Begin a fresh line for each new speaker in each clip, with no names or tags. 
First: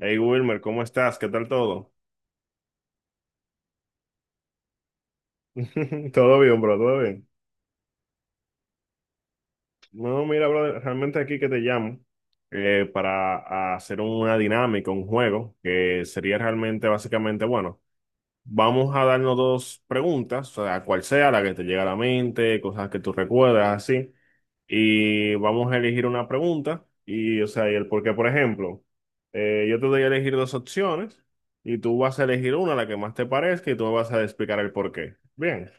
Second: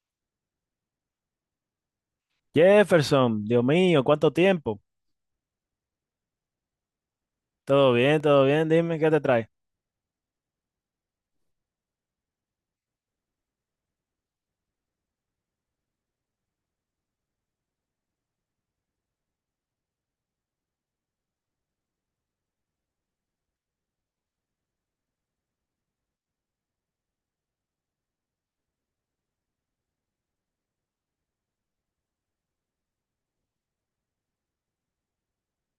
Hey Wilmer, ¿cómo estás? ¿Qué tal todo?
Jefferson, Dios mío, ¿cuánto tiempo?
Todo bien, bro, todo bien.
Todo bien, dime qué te trae.
No, mira, bro, realmente aquí que te llamo para hacer una dinámica, un juego, que sería realmente básicamente, bueno, vamos a darnos dos preguntas, o sea, cual sea la que te llega a la mente, cosas que tú recuerdas, así, y vamos a elegir una pregunta y, o sea, y el por qué, por ejemplo, yo te doy a elegir dos opciones y tú vas a elegir una, la que más te parezca, y tú me vas a explicar el por qué. Bien.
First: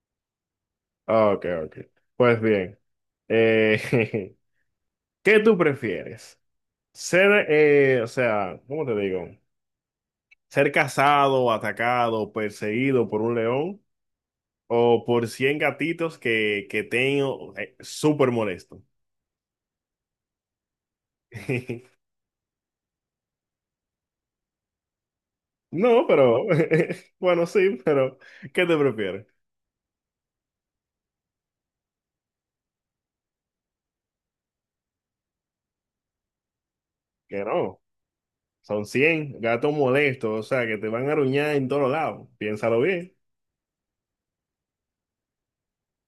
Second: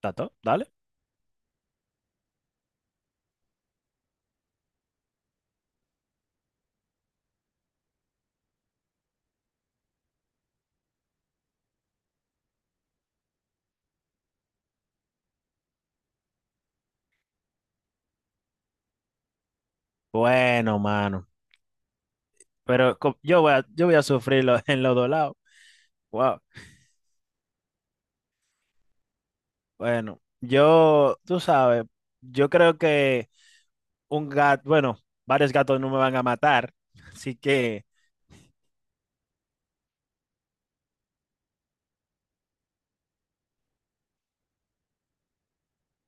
¿Tato? Dale.
Ah, ok, ok. Pues bien, eh, ¿qué tú prefieres? Ser, o sea, ¿cómo te digo? ¿Ser cazado, atacado, perseguido por un león o por 100 gatitos que tengo súper molesto?
Bueno, mano, pero yo voy a sufrirlo en los dos lados.
No,
Wow.
pero, bueno, sí, pero ¿qué te prefieres?
Bueno, yo, tú sabes, yo creo que un gato, bueno, varios gatos no me van a matar, así
Que no,
que
son cien gatos molestos, o sea, que te van a aruñar en todos lados. Piénsalo bien.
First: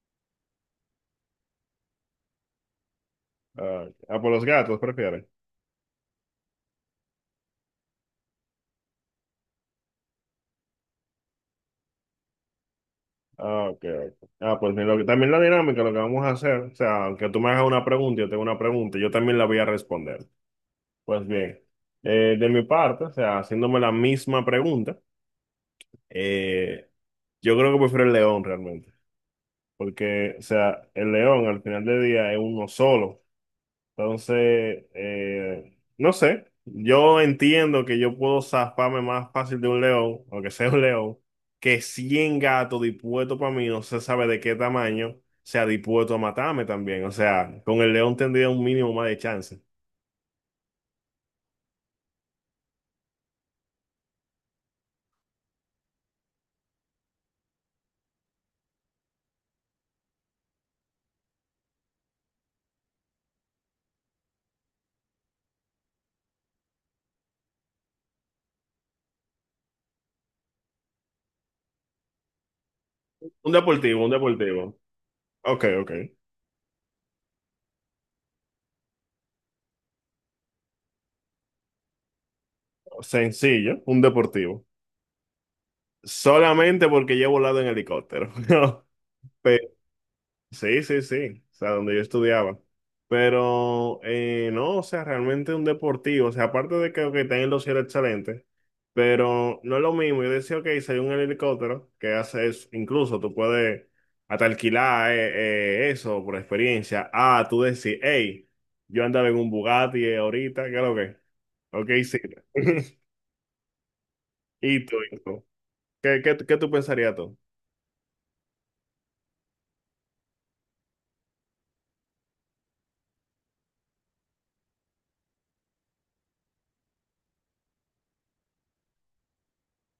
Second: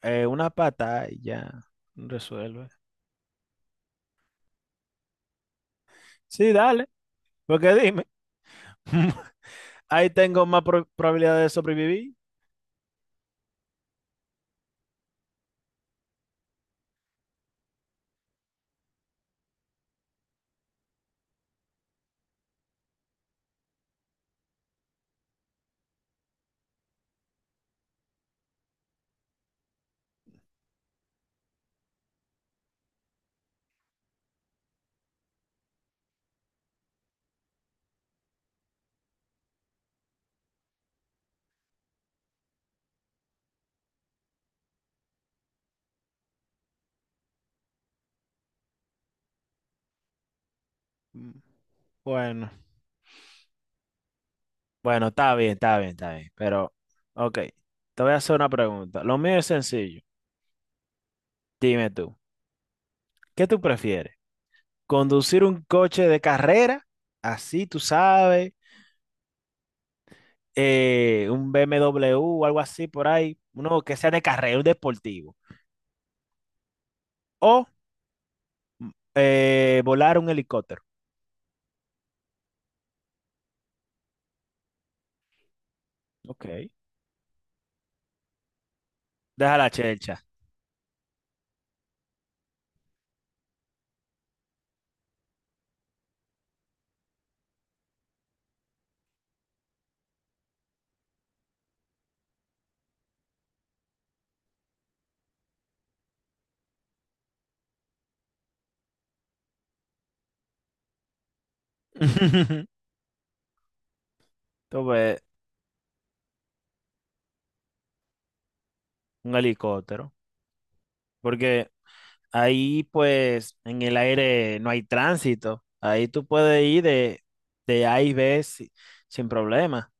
una pata y ya resuelve.
Ah, ah, por los gatos, prefiero.
Sí, dale, porque dime, ahí tengo más probabilidad de sobrevivir.
Ah, ok, ok. Ah, pues mira, lo que, también la dinámica, lo que vamos a hacer, o sea, aunque tú me hagas una pregunta, yo tengo una pregunta, yo también la voy a responder. Pues bien, de mi parte, o sea, haciéndome la misma pregunta, eh, yo creo que prefiero el león realmente, porque, o sea, el león al final del día es uno solo, entonces, no sé, yo entiendo que yo puedo zafarme más fácil de un león, aunque sea un león, que 100 gatos dispuestos para mí, no se sabe de qué tamaño, sea dispuesto a matarme también. O sea, con el león tendría un mínimo más de chance.
Mm. Bueno. Bueno, está bien, está bien, está bien. Pero, ok, te voy a hacer una pregunta. Lo mío es sencillo. Dime tú, ¿qué tú prefieres? ¿Conducir un coche de carrera? Así, tú sabes, un BMW o algo así por ahí,
Un
uno que
deportivo, un
sea de carrera, un
deportivo.
deportivo.
Ok, ok.
O mm, volar un helicóptero.
Sencillo, un deportivo.
Ok,
Solamente porque yo he volado en helicóptero.
deja la chelcha.
Sí, sí, sí, o sea, donde yo estudiaba. Pero no, o sea, realmente un deportivo, o sea, aparte de que tienen los cielos excelentes, pero no es lo mismo. Yo decía, ok, si hay un helicóptero que hace eso, incluso tú puedes hasta alquilar eso por experiencia. Ah, tú decís, hey, yo andaba en un Bugatti ahorita, ¿qué es lo que? Ok, sí. ¿Y tú? ¿Y
Entonces,
tú? ¿Qué tú pensarías tú?
un helicóptero. Porque ahí pues en el aire no hay tránsito. Ahí tú puedes ir de A y B sin problema.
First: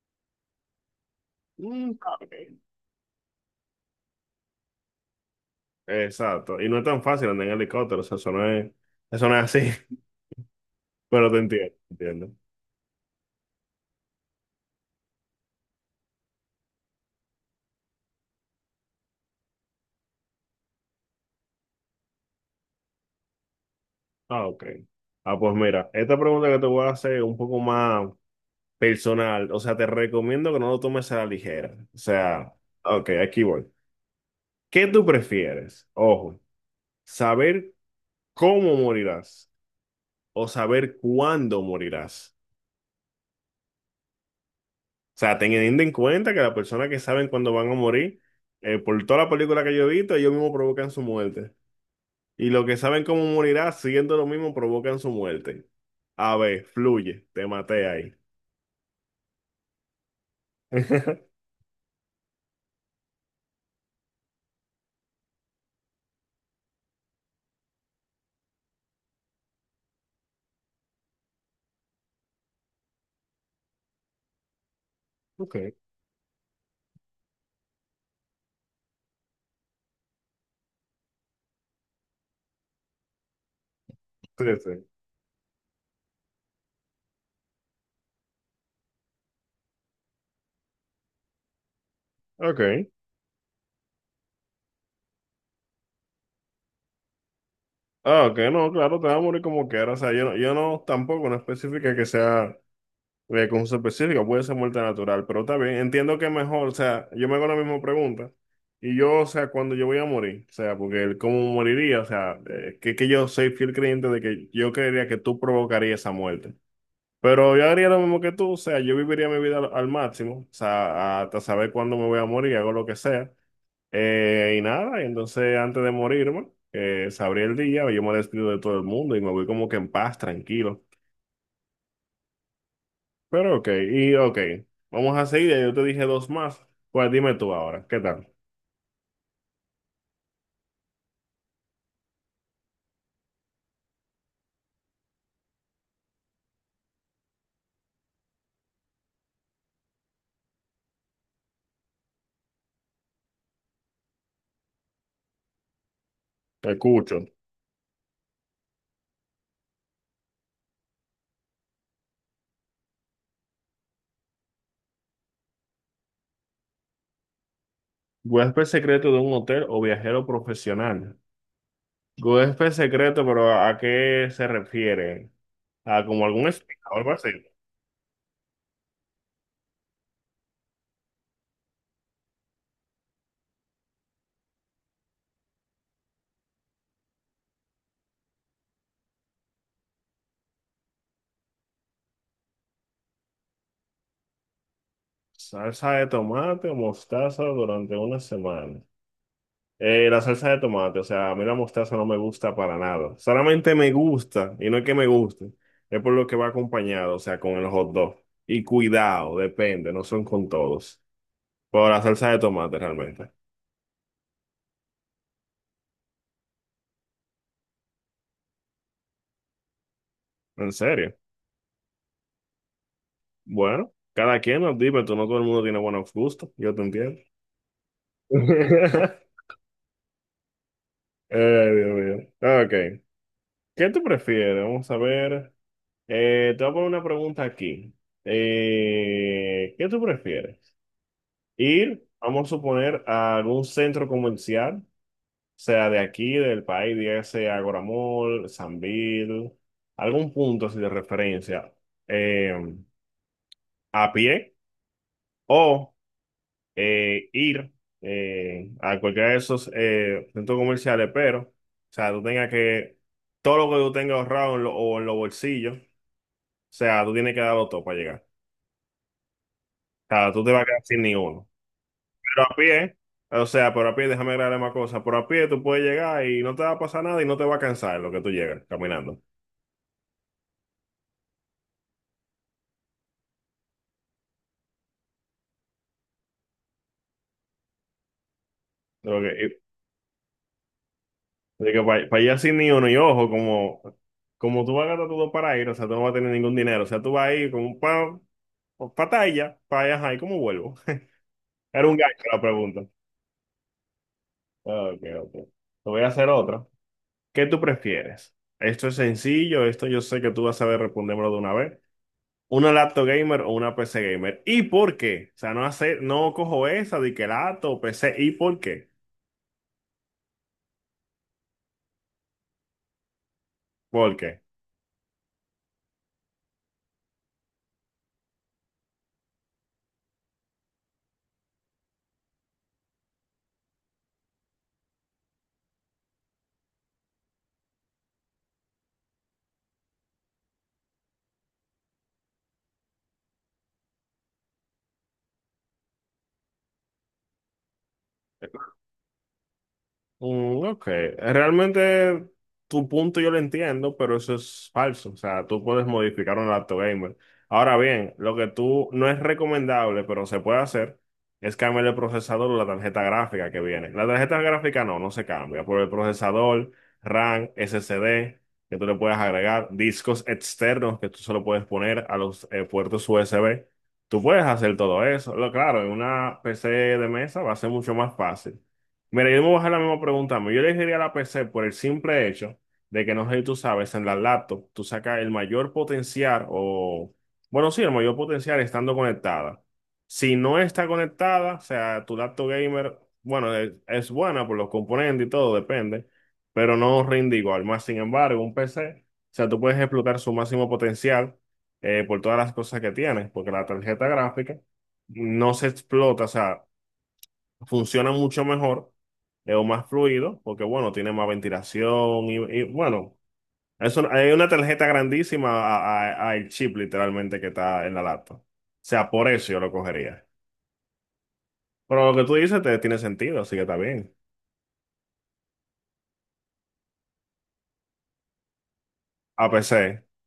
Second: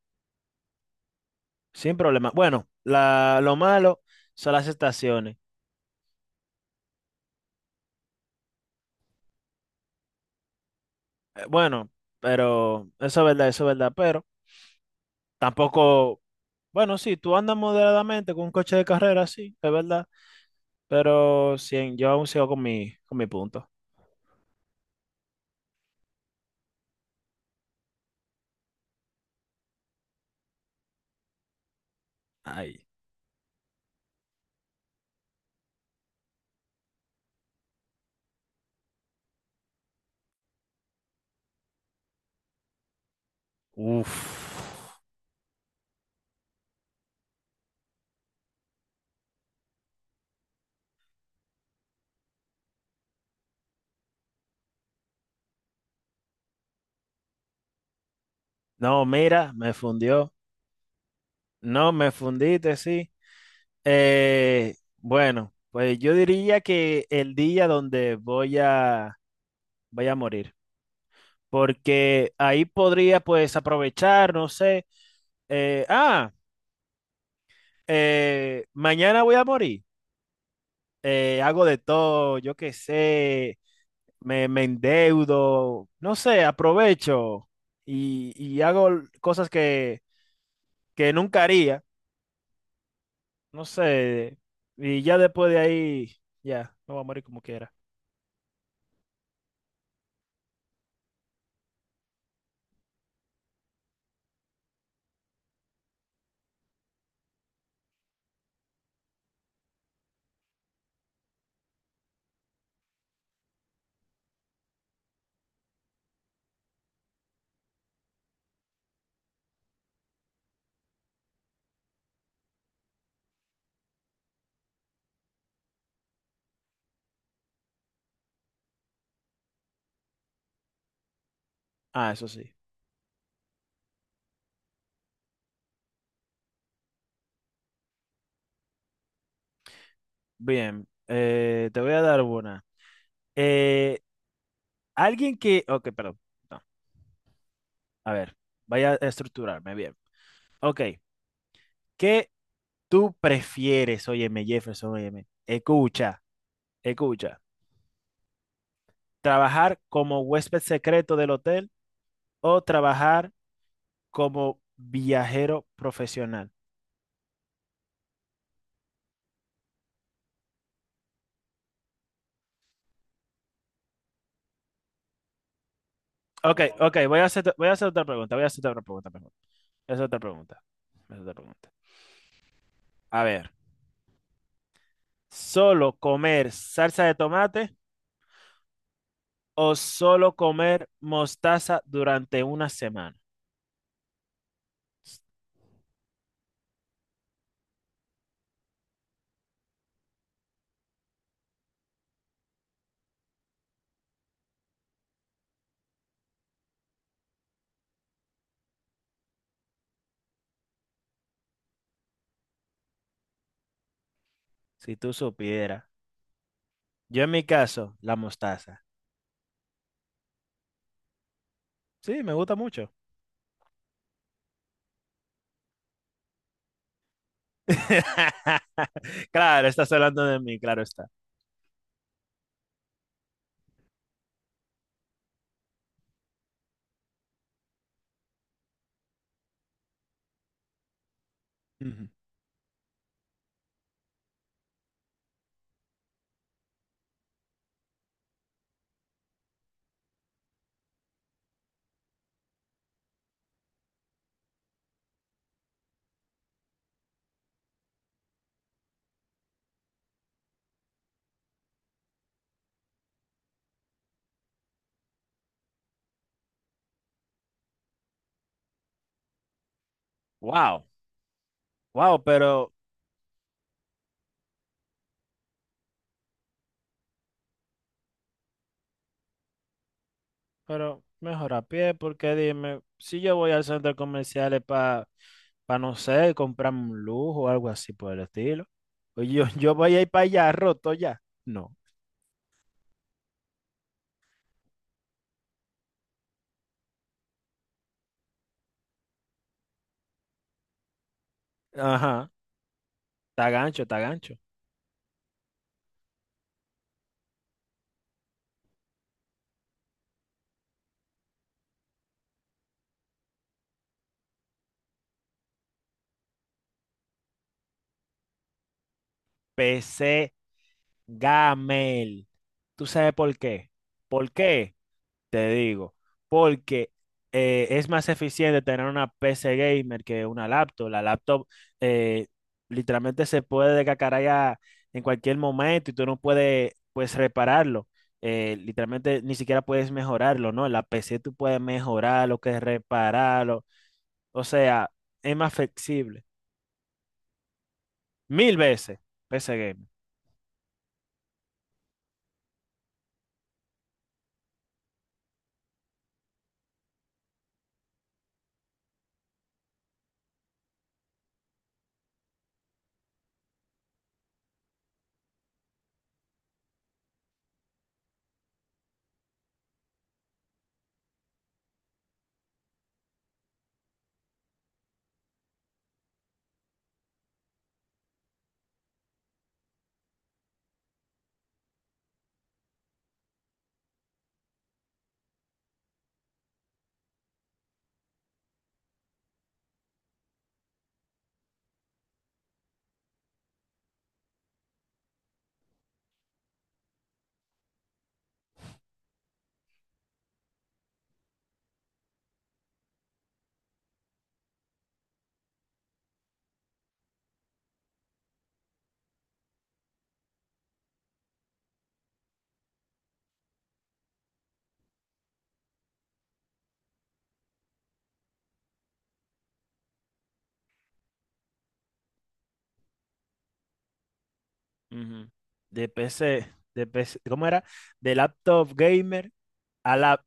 Sin
Mm,
problema.
ok.
Bueno, lo malo son las estaciones.
Exacto. Y no es tan fácil andar en helicóptero, o sea, eso no es así, pero te entiendo,
Bueno,
te entiendo.
pero eso es verdad, eso es verdad. Pero tampoco, bueno, sí, tú andas moderadamente con un coche de carrera, sí, es verdad. Pero sí, yo aún sigo con con mi punto.
Ah, ok. Ah, pues mira, esta pregunta que te voy a hacer es un poco más personal, o sea, te recomiendo que no lo tomes a la ligera. O sea,
Ay,
ok, aquí voy. ¿Qué tú prefieres? Ojo, saber cómo morirás o saber cuándo morirás.
uff.
O sea, teniendo en cuenta que las personas que saben cuándo van a morir, por toda la película que yo he visto, ellos mismos provocan su muerte. Y los que saben cómo morirá, siguiendo lo mismo, provocan su muerte. A ver, fluye, te maté ahí.
No, mira, me fundió. No, me fundiste, sí. Bueno, pues yo diría que el día donde voy a morir, porque ahí podría pues aprovechar, no sé,
Ok,
eh, ah, mañana voy a morir, hago de todo, yo qué sé,
sí,
me
sí.
endeudo, no sé, aprovecho y hago cosas que nunca haría,
Ok.
no sé, y ya después de ahí, ya, me voy a morir como quiera.
Ah, ok, no, claro, te va a morir como quieras. O sea, yo no, yo no tampoco, no específica que sea con su específica, puede ser muerte natural, pero está bien. Entiendo que mejor, o sea, yo me hago la misma pregunta. Y yo, o sea, cuando yo voy a morir, o sea, porque el cómo moriría, o sea, que yo soy fiel creyente de que yo creería que tú provocarías esa muerte. Pero yo haría lo mismo que tú, o sea, yo viviría mi vida al, al máximo, o sea, hasta saber cuándo me voy a morir, hago lo que sea, y nada, y entonces antes de morirme, sabría el día, yo me despido de todo el mundo y me voy como que en paz, tranquilo.
Ah, eso sí.
Pero ok, y ok, vamos a seguir, ya yo te dije dos más, pues dime tú ahora, ¿qué tal?
Bien, te voy a dar una. Eh, alguien que... Ok, perdón. No, a ver, vaya a estructurarme bien. Ok, ¿qué tú prefieres? Óyeme, Jefferson, óyeme. Escucha,
Te escucho.
escucha. ¿Trabajar como huésped secreto del hotel o trabajar como viajero profesional?
Huésped secreto de un hotel o viajero profesional. Huésped secreto, pero ¿a qué se refiere? ¿A como algún
Ok,
espía o
ok,
algo
voy a
así?
hacer, voy a hacer otra pregunta, voy a hacer otra pregunta, mejor. Voy a hacer otra pregunta. Voy a hacer otra pregunta. A ver, ¿solo comer salsa de tomate o solo comer mostaza durante una semana?
Salsa de tomate o mostaza durante una semana. La salsa de tomate, o sea, a mí la mostaza no me gusta para nada. Solamente me gusta, y no es que me guste, es por lo que va acompañado, o sea, con el hot dog. Y cuidado, depende, no son con todos. Pero la salsa de tomate realmente.
Si tú supieras. Yo en mi caso, la mostaza.
En serio.
Sí, me gusta mucho.
Bueno, cada quien nos dime, tú no todo el mundo tiene buenos gustos, yo te entiendo.
Claro, estás hablando de mí, claro está.
Ay, Dios mío. Ok. ¿Qué tú prefieres? Vamos a ver. Te voy a poner una pregunta aquí. ¿Qué tú prefieres? Ir,
Ujú.
vamos a suponer, a algún centro comercial, sea de aquí, del país, dígase Agora Mall, Sambil, algún punto así de referencia, eh, a pie, o ir a cualquiera de esos centros comerciales, pero, o sea, tú tengas que, todo lo que tú tengas ahorrado en lo- o en los bolsillos, o sea, tú tienes que darlo todo para llegar. Sea, tú te vas a quedar
Wow,
sin ninguno.
wow,
Pero a pie, o sea, pero a pie, déjame agregarle más cosas. Pero a pie tú puedes llegar y no te va a pasar nada y no te va a cansar en lo que tú llegas caminando.
pero, mejor a pie, porque dime, si yo voy al centro comercial para, no sé, comprarme un lujo o algo así por el estilo. Oye, yo, yo voy a ir para allá roto ya.
Lo
No.
que, para, allá sin ni uno, y ojo, como, como tú vas a gastar todo para ir, o sea, tú no vas a tener ningún dinero. O sea, tú vas a ir con un pa, patalla para allá, ¿y cómo vuelvo? Era un gancho
Ajá,
la pregunta.
está gancho, está gancho.
Ok, ok. Te voy a hacer otra. ¿Qué tú prefieres? Esto es sencillo, esto yo sé que tú vas a saber respondérmelo de una vez. Una laptop gamer o una PC gamer. ¿Y por qué? O sea, no hace, no cojo esa de que laptop o PC. ¿Y por qué?
PC Gamel. ¿Tú sabes por qué?
¿Por
¿Por
qué?
qué? Te digo, porque es más eficiente tener una PC gamer que una laptop. La laptop eh, literalmente se puede descacarayar en cualquier momento y tú no puedes pues repararlo. Literalmente ni siquiera puedes mejorarlo, ¿no? La PC tú puedes mejorarlo, que repararlo. O sea, es más flexible. Mil veces PC gamer.
Mm, ok, realmente tu punto yo lo entiendo, pero eso es falso. O sea, tú puedes modificar un laptop gamer. Ahora bien, lo que tú no es recomendable, pero se puede hacer, es cambiar el procesador o la tarjeta gráfica que viene. La tarjeta gráfica no, no se cambia, por el procesador, RAM, SSD, que tú le puedes agregar, discos externos que tú solo puedes poner a los puertos USB. Tú puedes hacer todo eso. Lo claro, en una PC de mesa va a ser mucho más fácil. Mira, yo me voy a hacer la misma pregunta. Yo elegiría la PC por el simple hecho de que, no sé si tú sabes, en la laptop tú sacas el mayor potencial o, bueno, sí, el mayor potencial estando conectada. Si no está conectada, o sea, tu laptop gamer, bueno, es buena por los componentes y todo, depende, pero no rinde igual. Más sin embargo, un PC, o sea, tú puedes explotar su máximo potencial por todas las cosas que tienes, porque la tarjeta gráfica no se explota, o sea funciona mucho mejor, es más fluido, porque bueno, tiene más ventilación y, bueno, eso, hay una tarjeta grandísima a el chip literalmente que está en la laptop. O sea, por eso yo lo cogería. Pero lo que tú dices te, tiene sentido, así que está bien.
Ujú. De PC, de PC, ¿cómo era? De laptop gamer a
APC.
lap.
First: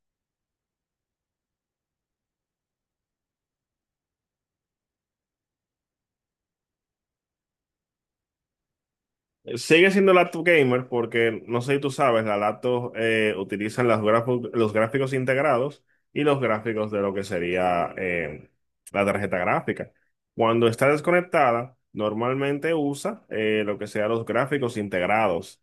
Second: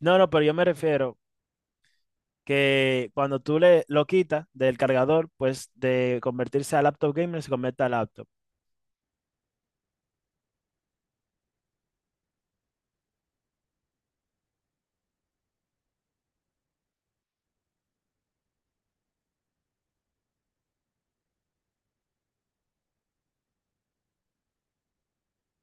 No, no, pero yo me refiero que cuando tú le lo quitas del cargador, pues de convertirse a laptop gamer se convierte a laptop.
Sigue siendo laptop gamer porque, no sé si tú sabes, las laptops utilizan las grafo- los gráficos integrados y los gráficos de lo que sería la tarjeta gráfica. Cuando está desconectada, normalmente usa lo que sea los gráficos integrados,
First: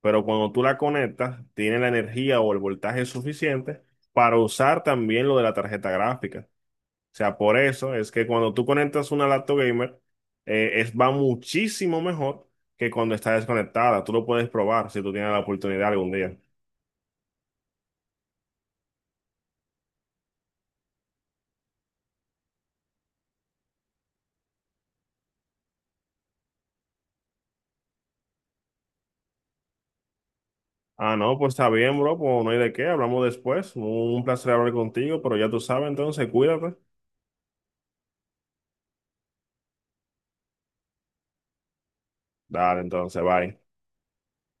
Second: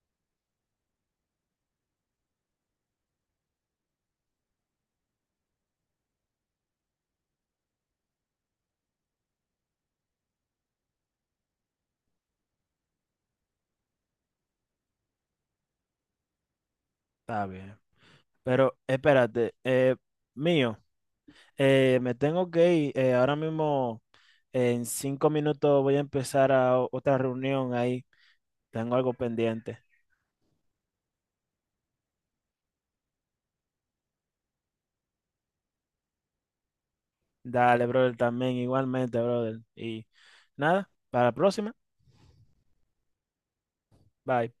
pero cuando tú la conectas, tiene la energía o el voltaje suficiente para usar también lo de la tarjeta gráfica. O sea, por eso es que cuando tú conectas una laptop gamer, es, va muchísimo mejor que cuando está desconectada. Tú lo puedes probar si tú tienes la oportunidad algún día.
Está bien. Pero espérate, mío, me tengo que ir. Ahora mismo, en 5 minutos voy a empezar a otra reunión ahí. Tengo algo pendiente.
Ah, no, pues está bien, bro, pues no hay de qué, hablamos después. Un placer hablar contigo, pero ya tú sabes, entonces cuídate.
Dale, brother, también igualmente, brother. Y nada, para la próxima.
Dale, entonces, bye.
Bye.